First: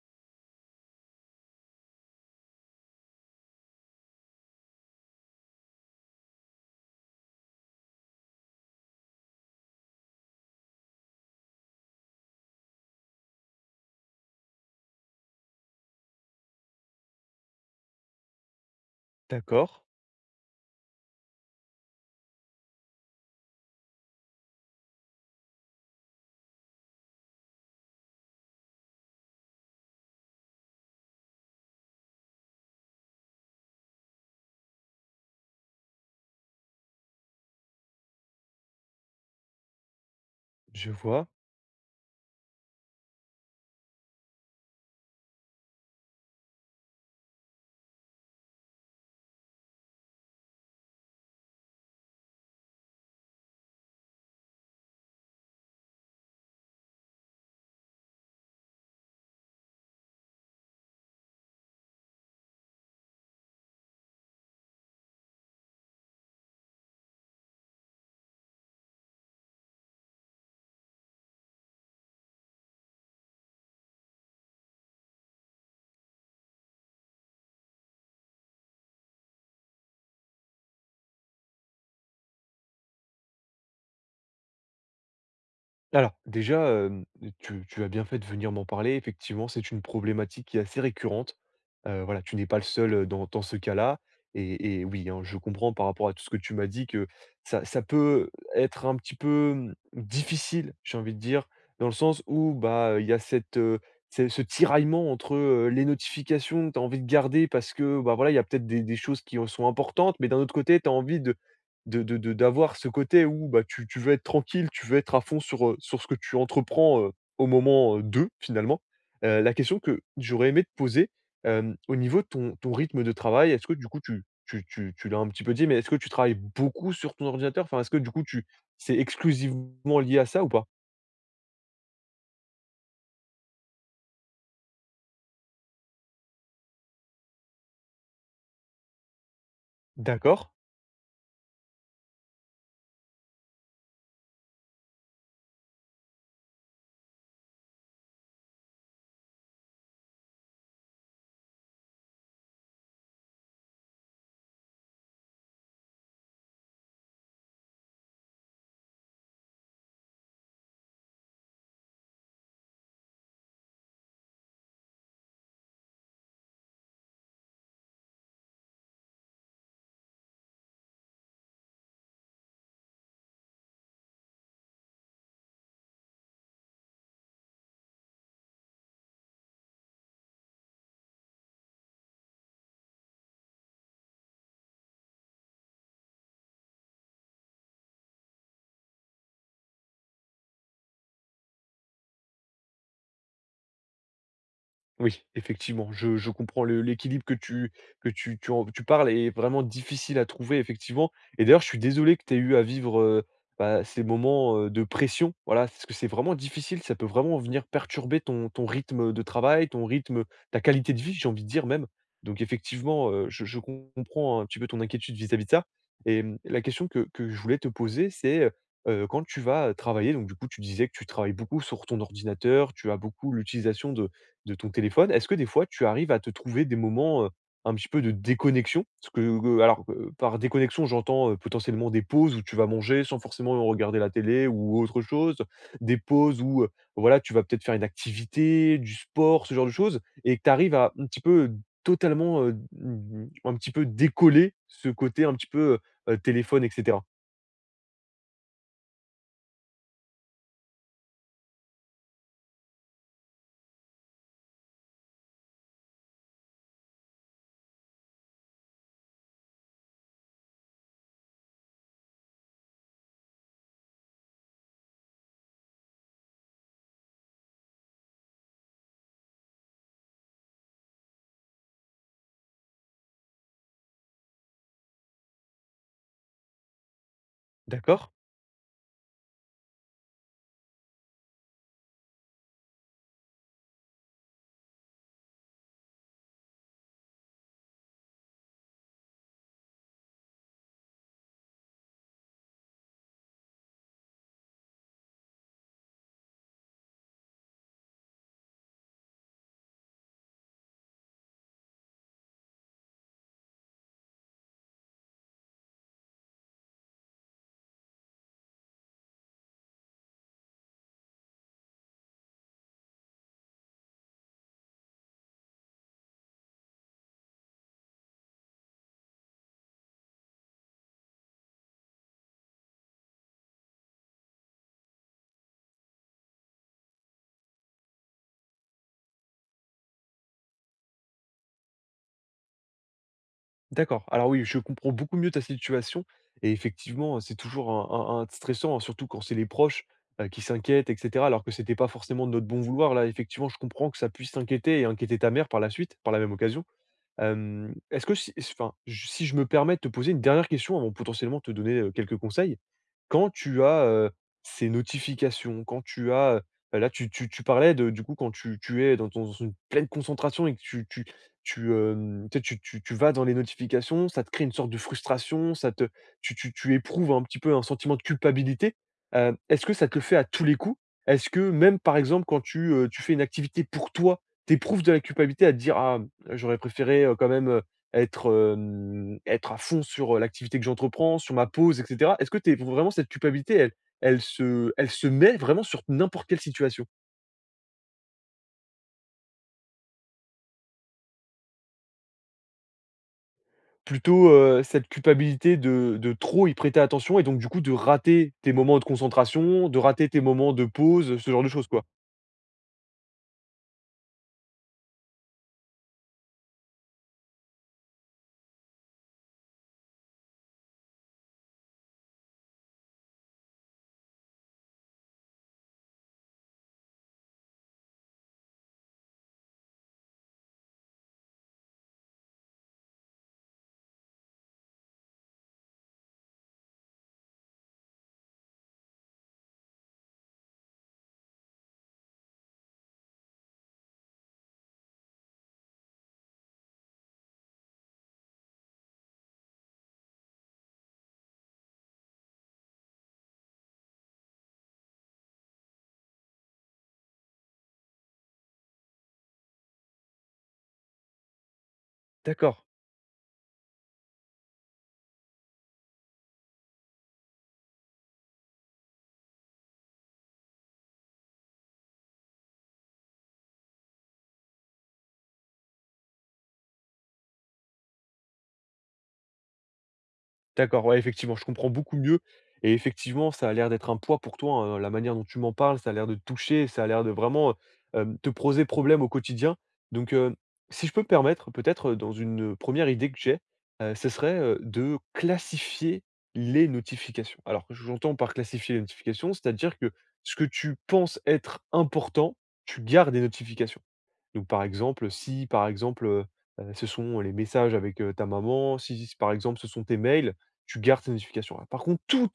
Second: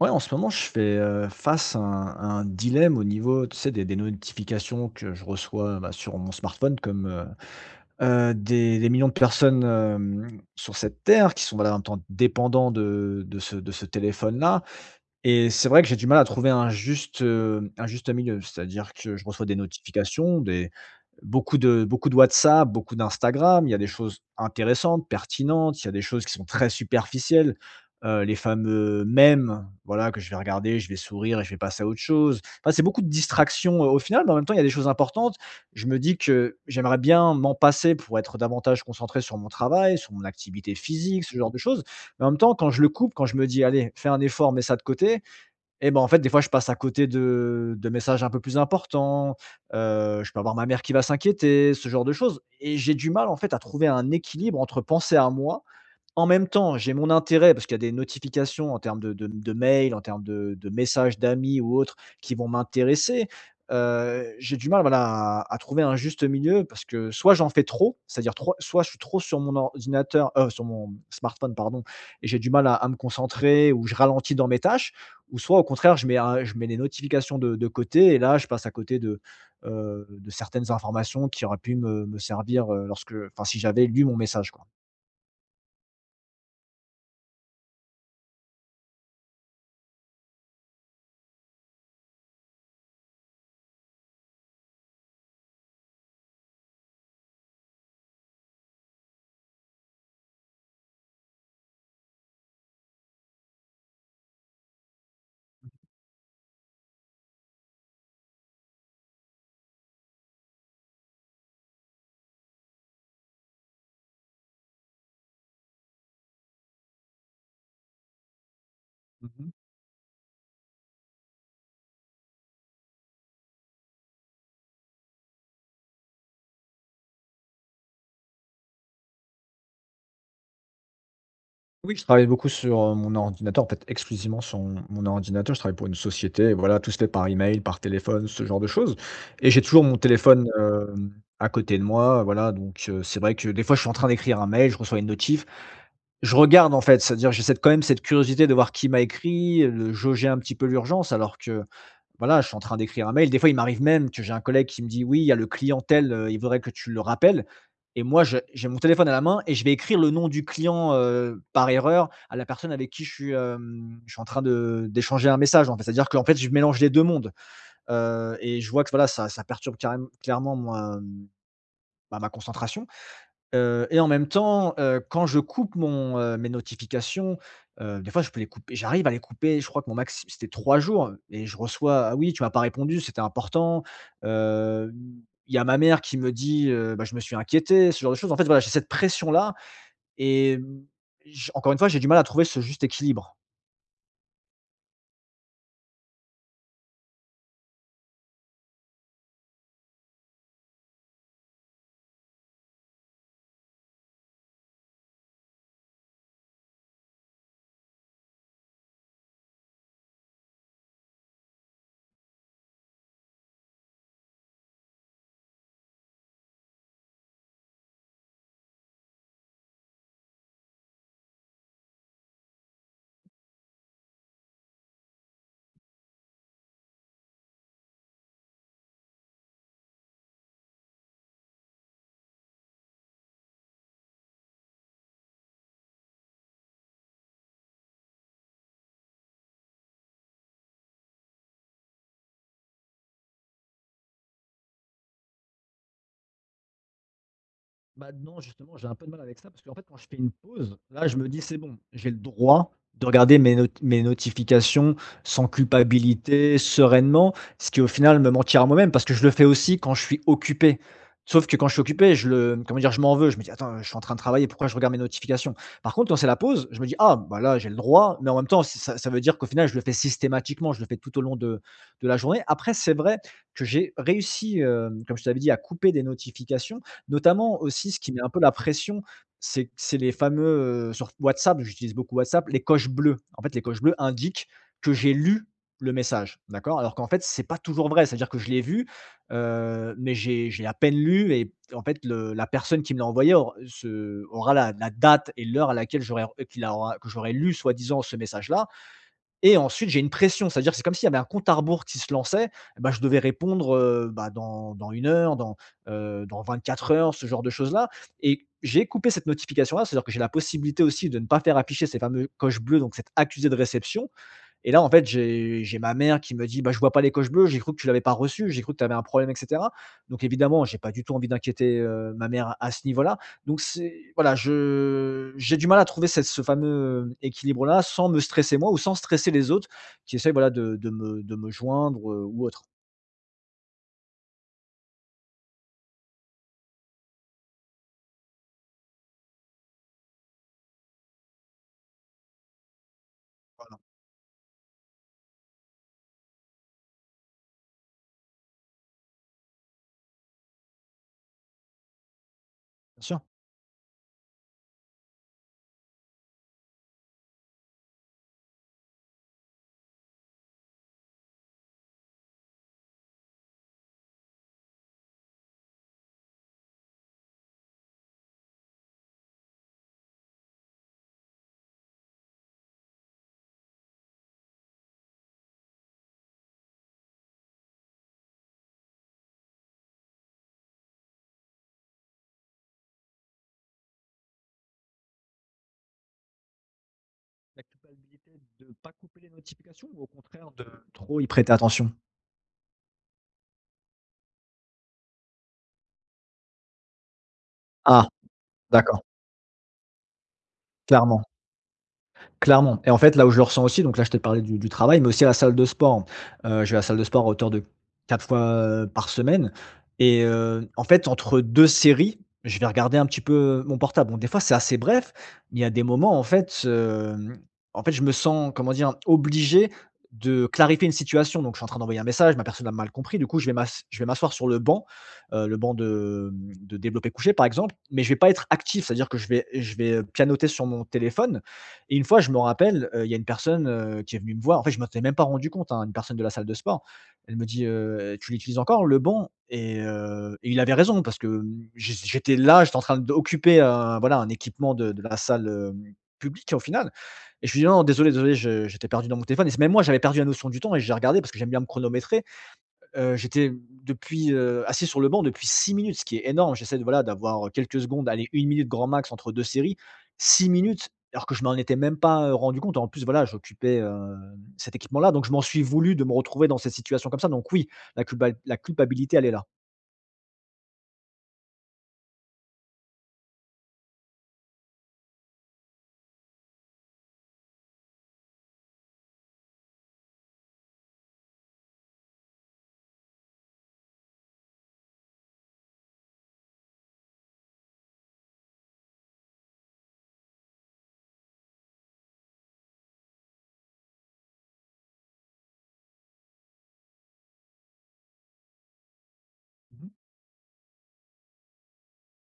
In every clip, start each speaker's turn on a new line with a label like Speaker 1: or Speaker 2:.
Speaker 1: Ouais, en ce moment, je fais, face à un dilemme au niveau, tu sais, des notifications que je reçois, bah, sur mon smartphone comme, des millions de personnes, sur cette terre qui sont, voilà, en même temps dépendants de ce téléphone-là. Et c'est vrai que j'ai du mal à trouver un juste milieu. C'est-à-dire que je reçois des
Speaker 2: D'accord,
Speaker 1: notifications, des beaucoup de WhatsApp, beaucoup d'Instagram. Il y a des choses intéressantes, pertinentes, il y a des choses qui sont très superficielles, les fameux mèmes, voilà, que je vais regarder, je vais sourire et je vais passer à autre chose. Enfin, c'est beaucoup de distractions, au final, mais en même temps, il y a des choses importantes. Je me dis que j'aimerais bien m'en passer pour être davantage concentré sur mon travail, sur mon activité
Speaker 2: je
Speaker 1: physique,
Speaker 2: vois.
Speaker 1: ce genre de choses. Mais en même temps, quand je le coupe, quand je me dis: «Allez, fais un effort, mets ça de côté», et ben, en fait, des fois, je passe à côté de messages un peu plus importants. Je peux avoir ma mère qui va s'inquiéter, ce genre de choses, et j'ai du mal, en fait, à trouver un équilibre entre penser à moi, en même temps, j'ai mon intérêt parce qu'il y a des notifications en termes de mails, en termes de messages d'amis ou autres qui vont m'intéresser. J'ai du mal, voilà, à trouver un juste milieu parce que soit j'en fais trop, c'est-à-dire trop, soit je suis trop sur mon ordinateur, sur mon smartphone, pardon, et j'ai du mal à me concentrer ou je ralentis dans mes tâches, ou soit au contraire je mets les notifications de côté et là je passe à côté de certaines informations qui auraient pu me servir, lorsque, enfin, si j'avais lu mon message, quoi.
Speaker 2: Alors déjà, tu as bien fait de venir m'en parler. Effectivement, c'est une problématique qui est assez récurrente. Voilà, tu n'es pas le seul, dans ce cas-là et oui, hein, je comprends par rapport à tout ce que tu m'as dit que ça peut être un petit peu, mmh, difficile, j'ai envie de dire, dans le sens où, bah, il y a cette, ce tiraillement entre, les notifications que tu as envie de garder parce que, bah, voilà, il y a peut-être des choses qui, sont importantes, mais d'un autre côté, tu as envie de d'avoir ce côté où, bah, tu veux être tranquille, tu veux être à fond sur, sur ce que tu entreprends, au moment, de finalement.
Speaker 1: Mmh mh.
Speaker 2: La question que j'aurais aimé te poser, au niveau de ton rythme de travail, est-ce que du coup tu l'as un petit peu dit, mais est-ce que tu travailles beaucoup sur ton ordinateur? Enfin, est-ce que du coup tu c'est exclusivement lié à ça ou pas?
Speaker 1: Oui, je travaille beaucoup sur, mon ordinateur, en fait, exclusivement sur mon ordinateur. Je travaille pour une société et voilà, tout se fait par email, par téléphone, ce genre de choses, et j'ai toujours mon téléphone,
Speaker 2: D'accord.
Speaker 1: à côté de moi, voilà, donc c'est vrai que des fois, je suis en train d'écrire un mail, je reçois une notif. Je regarde, en fait, c'est-à-dire j'ai cette, quand même, cette curiosité de voir qui m'a écrit, de jauger un petit peu l'urgence alors que, voilà, je suis en train d'écrire un mail. Des fois, il m'arrive même que j'ai un collègue qui me dit: «Oui, il y a le client tel, il voudrait que tu le rappelles», et moi je j'ai mon téléphone à la main et je vais écrire le nom du client, par erreur, à la personne avec qui je suis, je suis en train de d'échanger un message, en fait. C'est-à-dire qu'en fait, je mélange les 2 mondes, et je vois que voilà, ça perturbe carrém clairement moi, bah, ma concentration. Et en même temps, quand je coupe mon, mes notifications, des fois je peux les couper, j'arrive à les couper, je crois que mon max c'était 3 jours et je reçois: «Ah oui, tu m'as pas répondu, c'était important». Hem, il y a ma mère qui me dit: «Bah, je me suis inquiétée», ce genre de choses. En fait, voilà, j'ai cette pression-là et j encore une fois, j'ai du mal à trouver ce juste équilibre.
Speaker 2: Oui, effectivement, je comprends le l'équilibre que tu parles est vraiment difficile à trouver effectivement et d'ailleurs je suis désolé que tu aies eu à vivre, bah, ces moments, de pression, voilà, parce que c'est vraiment difficile, ça peut vraiment venir perturber ton rythme, de travail, ton rythme, ta qualité de vie, j'ai envie de dire même. Donc effectivement, je comprends un petit peu ton inquiétude vis-à-vis de ça et mmh, la question que je voulais te poser c'est, quand tu vas travailler, donc du coup tu disais que tu travailles beaucoup sur ton ordinateur, tu as beaucoup l'utilisation de ton téléphone, est-ce que des fois tu arrives à te trouver des moments, un petit peu de déconnexion? Parce que, alors, par déconnexion, j'entends, potentiellement des pauses où tu vas manger sans forcément regarder la télé ou autre chose, des pauses où, voilà, tu vas peut-être faire une activité, du sport, ce genre de choses et que tu arrives à un petit peu totalement, mmh, un petit peu décoller ce côté un petit peu, téléphone et cetera.
Speaker 1: Bah, non, justement, j'ai un peu de mal avec ça parce qu'en fait, quand je fais une pause, là, je me dis: «C'est bon, j'ai le droit de regarder mes notifications sans culpabilité, sereinement», ce qui, au final, me mentir à moi-même parce que je le fais aussi quand je suis occupé. Sauf que quand je suis occupé, je le, comment dire? Je m'en veux. Je me dis: «Attends, je suis en train de travailler, pourquoi je regarde mes notifications?» Par contre, quand c'est la pause, je me dis: «Ah, bah, là, j'ai le droit», mais en même temps, ça ça veut dire qu'au final, je le fais systématiquement, je le fais tout au long de la journée. Après, c'est vrai que j'ai réussi, comme je t'avais dit, à couper des notifications. Notamment aussi, ce
Speaker 2: D'accord?
Speaker 1: qui met un peu la pression, c'est les fameux, sur WhatsApp, j'utilise beaucoup WhatsApp, les coches bleues. En fait, les coches bleues indiquent que j'ai lu le message, d'accord? Alors qu'en fait, c'est pas toujours vrai. C'est-à-dire que je l'ai vu, mais j'ai à peine lu, et en fait, le la personne qui me l'a envoyé aura la date et l'heure à laquelle j'aurais qu'il aura que j'aurais lu soi-disant ce message-là, et ensuite, j'ai une pression, c'est-à-dire que c'est comme s'il y avait un compte à rebours qui se lançait, bah, je devais répondre, bah, dans 1 heure, dans, dans 4 heures, ce genre de choses-là. Et j'ai coupé cette notification-là, c'est-à-dire que j'ai la possibilité aussi de ne pas faire afficher ces fameux coches bleues, donc cette accusé de réception, et là, en fait, j'ai ma mère qui me dit: «Bah, je vois pas les coches bleues, j'ai cru que tu l'avais pas reçu, j'ai cru que tu avais un problème», et cetera. Donc évidemment, j'ai pas du tout envie d'inquiéter, ma mère à ce niveau-là. Donc c'est voilà, je j'ai du mal à trouver cette, ce fameux équilibre-là, sans me stresser moi ou sans stresser les autres qui essayent, voilà, de me joindre, ou autre.
Speaker 2: D'accord. Alors oui, je comprends beaucoup mieux ta situation. Et effectivement, c'est toujours un, un stressant, hein, surtout quand c'est les proches qui s'inquiètent, etc. Alors que c'était pas forcément de notre bon vouloir. Là, effectivement, je
Speaker 1: Voilà.
Speaker 2: comprends que ça puisse t'inquiéter et inquiéter ta mère par la suite, par la même occasion. Est-ce que si, enfin, j si je me permets de te poser une dernière question avant potentiellement te donner, quelques conseils.
Speaker 1: Bien sûr.
Speaker 2: Quand tu as, ces notifications, quand tu as, bah, là tu parlais de du coup quand tu es dans ton dans une pleine concentration et que tu sais, tu vas dans les notifications, ça te crée une sorte de frustration, ça te tu éprouves un petit peu un sentiment de culpabilité. Est-ce que ça te le fait à tous les coups? Est-ce que même, par exemple, quand tu, tu fais une activité pour toi, t'éprouves de la culpabilité à te dire: «Ah» J'aurais préféré, quand même, être, être à fond sur, l'activité que j'entreprends, sur ma pause et cetera. Est-ce que t'es vraiment cette culpabilité, elle se met vraiment sur n'importe quelle situation?
Speaker 1: La culpabilité de ne pas couper les notifications ou au contraire de trop y prêter attention?
Speaker 2: Plutôt, cette culpabilité de trop y prêter attention et donc du coup de
Speaker 1: Ah,
Speaker 2: rater tes moments de
Speaker 1: d'accord,
Speaker 2: concentration, de rater tes moments de pause,
Speaker 1: clairement.
Speaker 2: ce genre de choses, quoi?
Speaker 1: Clairement. Et en fait, là où je le ressens aussi, donc là, je t'ai parlé du travail, mais aussi à la salle de sport. Je vais à la salle de sport à hauteur de 4 fois, par semaine, et en fait, entre 2 séries, je vais regarder un petit peu mon portable. Bon, des fois, c'est assez bref, mais il y a des moments, en fait, en fait, je me sens, comment dire? Obligé de clarifier une situation. Donc, je suis en train d'envoyer un message, ma personne a mal compris. Du coup, je vais m'asseoir sur le banc de, de développé couché, par exemple, mais je vais pas être actif. C'est-à-dire que je vais pianoter sur mon téléphone, et une fois, je me rappelle, il y a une personne, qui est venue me voir. En fait, je ne m'en étais même pas rendu compte, hein, une personne de la salle de sport. Elle me dit: tu l'utilises encore le banc?» Et il avait raison parce que, j'étais là, j'étais en train d'occuper un, voilà, un équipement de la salle, publique au final, et je lui dis: «Non, non, désolé, désolé, je j'étais perdu dans mon téléphone», et c'est même moi, j'avais perdu la notion du temps et j'ai regardé parce que j'aime bien me chronométrer.
Speaker 2: D'accord.
Speaker 1: J'étais depuis, assis sur le banc depuis 6 minutes, ce qui est énorme. J'essaie, de voilà, d'avoir quelques secondes, allez, 1 minute grand max entre 2 séries. 6 minutes, alors que je m'en étais même pas, rendu compte. En plus, voilà, j'occupais, cet équipement-là, donc je m'en suis voulu de me retrouver dans cette situation comme ça. Donc oui, la culpabilité, elle est là.
Speaker 2: D'accord, ouais, effectivement, je comprends beaucoup mieux et effectivement, ça a l'air d'être un poids pour toi, hein, la manière dont tu m'en parles, ça a l'air de te toucher, ça a l'air de vraiment, te poser problème au quotidien. Donc, si je peux me permettre, peut-être, dans une, première idée que j'ai, ce serait, de classifier les notifications. Alors, j'entends par classifier les notifications, c'est-à-dire que ce que tu penses être important, tu gardes les notifications. Donc, par exemple, si par exemple, ce sont les messages avec, ta maman, si par exemple ce sont
Speaker 1: Mmh.
Speaker 2: tes mails, tu gardes ces notifications-là. Par contre, tout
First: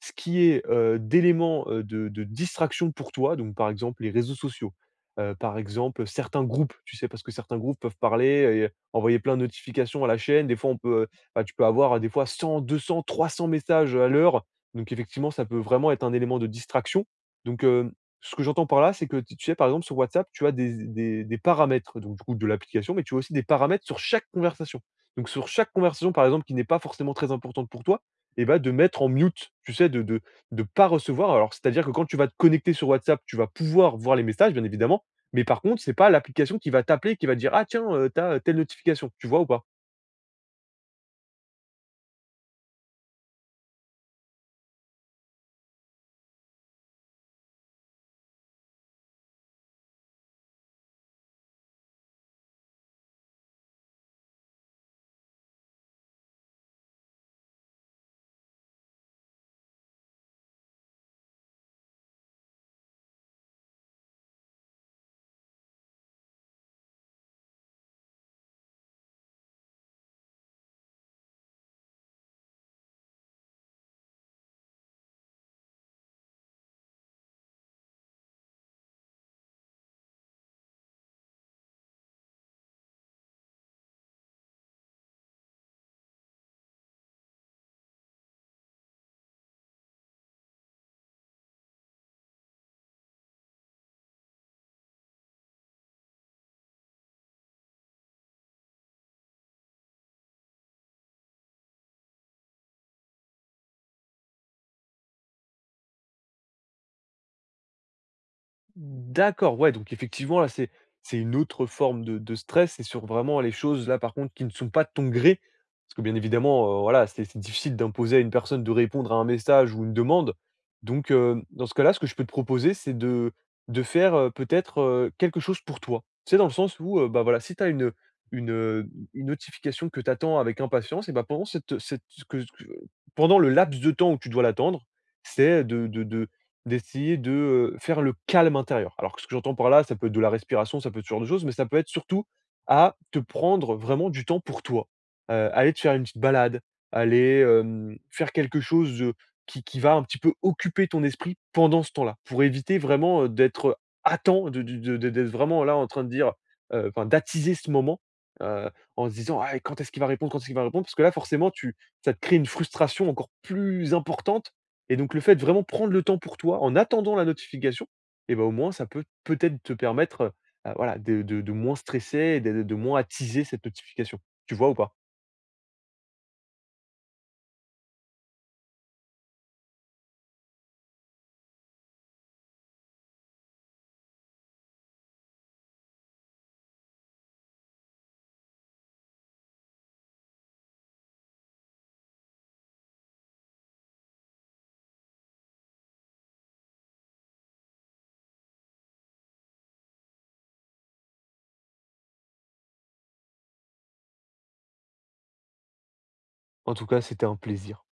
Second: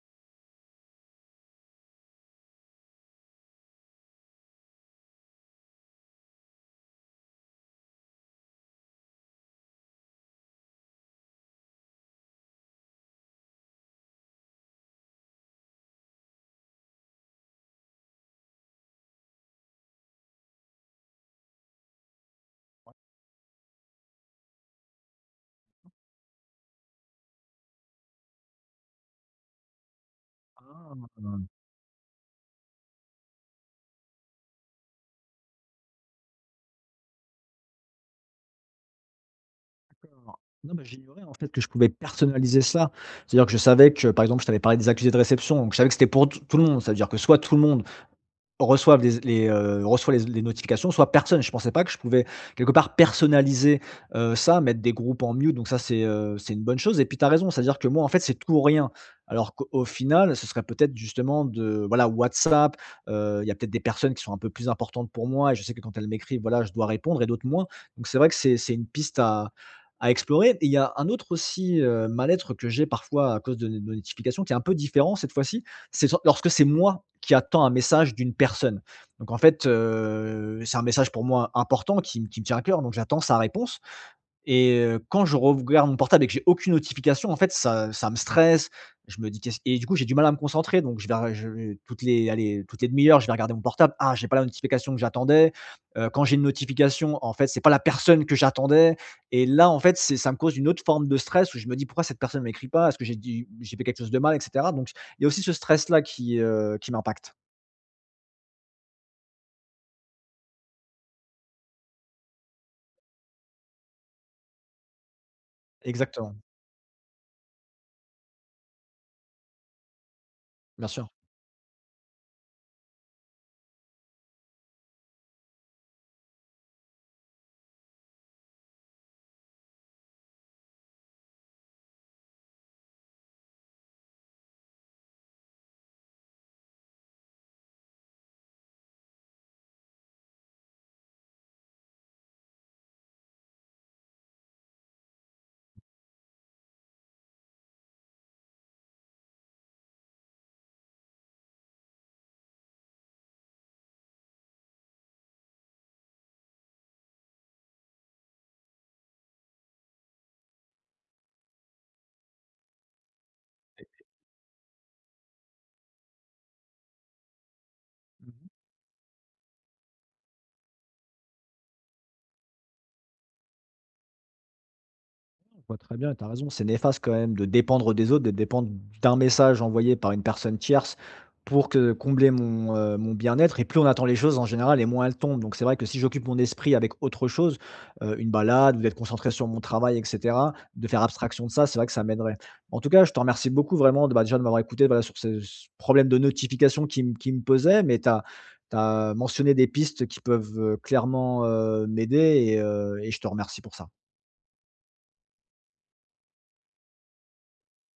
Speaker 2: ce qui est, d'éléments, de distraction pour toi, donc par exemple les réseaux sociaux, par exemple certains groupes, tu sais? Parce que certains groupes peuvent parler et envoyer plein de notifications à la chaîne. Des fois, on peut, bah, tu peux avoir des fois 100-200-300 messages à l'heure. Donc effectivement, ça peut vraiment être un élément de distraction. Donc, hem ce que j'entends par là, c'est que tu sais, par exemple, sur WhatsApp, tu as des paramètres, donc du coup, de l'application, mais tu as aussi des paramètres sur chaque conversation. Donc sur chaque conversation, par exemple, qui n'est pas forcément très importante pour toi, et bah, de mettre en mute, tu sais, de ne de de pas
Speaker 1: Ah,
Speaker 2: recevoir. Alors, c'est-à-dire que quand tu vas te connecter sur WhatsApp, tu vas pouvoir voir les messages, bien évidemment, mais par contre, c'est pas l'application qui va t'appeler, qui va te dire: «Ah tiens, tu as telle notification». Tu vois ou pas?
Speaker 1: d'accord. Non, mais j'ignorais en fait que je pouvais personnaliser ça. C'est-à-dire que je savais que, par exemple, je t'avais parlé des accusés de réception, donc je savais que c'était pour t tout le monde. Ça veut dire que soit tout le monde reçoit les notifications, soit personne. Je pensais pas que je pouvais, quelque part, personnaliser, ça, mettre des groupes en mute, donc ça c'est une bonne chose, et puis tu as raison, c'est-à-dire que moi en fait c'est tout ou rien. Alors qu'au final ce serait peut-être justement de, voilà, WhatsApp, il y a peut-être des personnes qui sont un peu plus importantes pour moi et je sais que quand elles m'écrivent, voilà, je dois répondre, et d'autres moins. Donc c'est vrai que c'est une piste à explorer, et il y a un autre aussi, mal-être que j'ai parfois à cause de nos notifications, qui est un peu différent cette fois-ci, c'est lorsque c'est moi qui attends un message d'une personne. Donc en fait, c'est un message pour moi important qui me tient à cœur, donc j'attends sa réponse, et quand je regarde mon portable et que j'ai aucune notification, en fait, ça ça me stresse. Je me dis: «Qu'est-ce», et du coup, j'ai du mal à me concentrer, donc je vais je toutes les allez, toutes les demi-heures, je vais regarder mon portable. Ah, j'ai pas la notification que j'attendais. Quand j'ai une notification, en fait, c'est pas la personne que j'attendais, et là, en fait, c'est, ça me cause une autre forme de stress où je me dis: «Pourquoi cette personne m'écrit pas? Est-ce que j'ai fait quelque chose de mal?», et cetera, donc il y a aussi ce stress-là qui m'impacte.
Speaker 2: D'accord, ouais, donc effectivement, là, c'est une autre forme de stress. C'est sur vraiment les choses, là, par contre, qui ne sont pas de ton gré. Parce que bien
Speaker 1: Exactement,
Speaker 2: évidemment, voilà, c'est difficile d'imposer à une personne de répondre à un message ou une demande.
Speaker 1: bien sûr.
Speaker 2: Donc, dans ce cas-là, ce que je peux te proposer, c'est de faire, peut-être, quelque chose pour toi. C'est dans le sens où, bah, voilà, si tu as une notification que tu attends avec impatience et bah, pendant cette cette que pendant le laps de temps où tu dois l'attendre, c'est de d'essayer de, faire le calme intérieur. Alors, que ce que j'entends par là, ça peut être de la respiration, ça peut être ce genre de choses, mais ça peut être surtout à te prendre vraiment du temps pour toi. Aller te faire une petite balade, aller, faire quelque chose, qui va un petit peu occuper ton esprit pendant ce temps-là. Pour éviter vraiment, d'être à temps, de du de d'être vraiment là en train de dire, enfin d'attiser ce moment, en se disant: «Ah quand est-ce qu'il va répondre? Quand est-ce qu'il va répondre?» parce que là, forcément, tu ça te crée une frustration encore plus importante et donc le fait de vraiment prendre le temps pour toi en attendant la notification, et ben au moins ça peut peut-être te permettre, bah, voilà de moins stresser et de moins attiser cette notification. Tu vois ou pas?
Speaker 1: On vois très bien, tu as raison, c'est néfaste quand même de dépendre des autres, de dépendre d'un message envoyé par une personne tierce pour que combler mon, mon bien-être, et plus on attend les choses en général et moins elles tombent. Donc c'est vrai que si j'occupe mon esprit avec autre chose, une balade ou d'être concentré sur mon travail et cetera, de faire abstraction de ça, c'est vrai que ça m'aiderait. En tout cas, je te remercie beaucoup vraiment de, bah, déjà de m'avoir écouté, voilà, sur ce problème de notification qui me pesait, mais tu as mentionné des pistes qui peuvent, clairement, m'aider, et je te remercie pour ça.
Speaker 2: En tout cas, c'était un plaisir.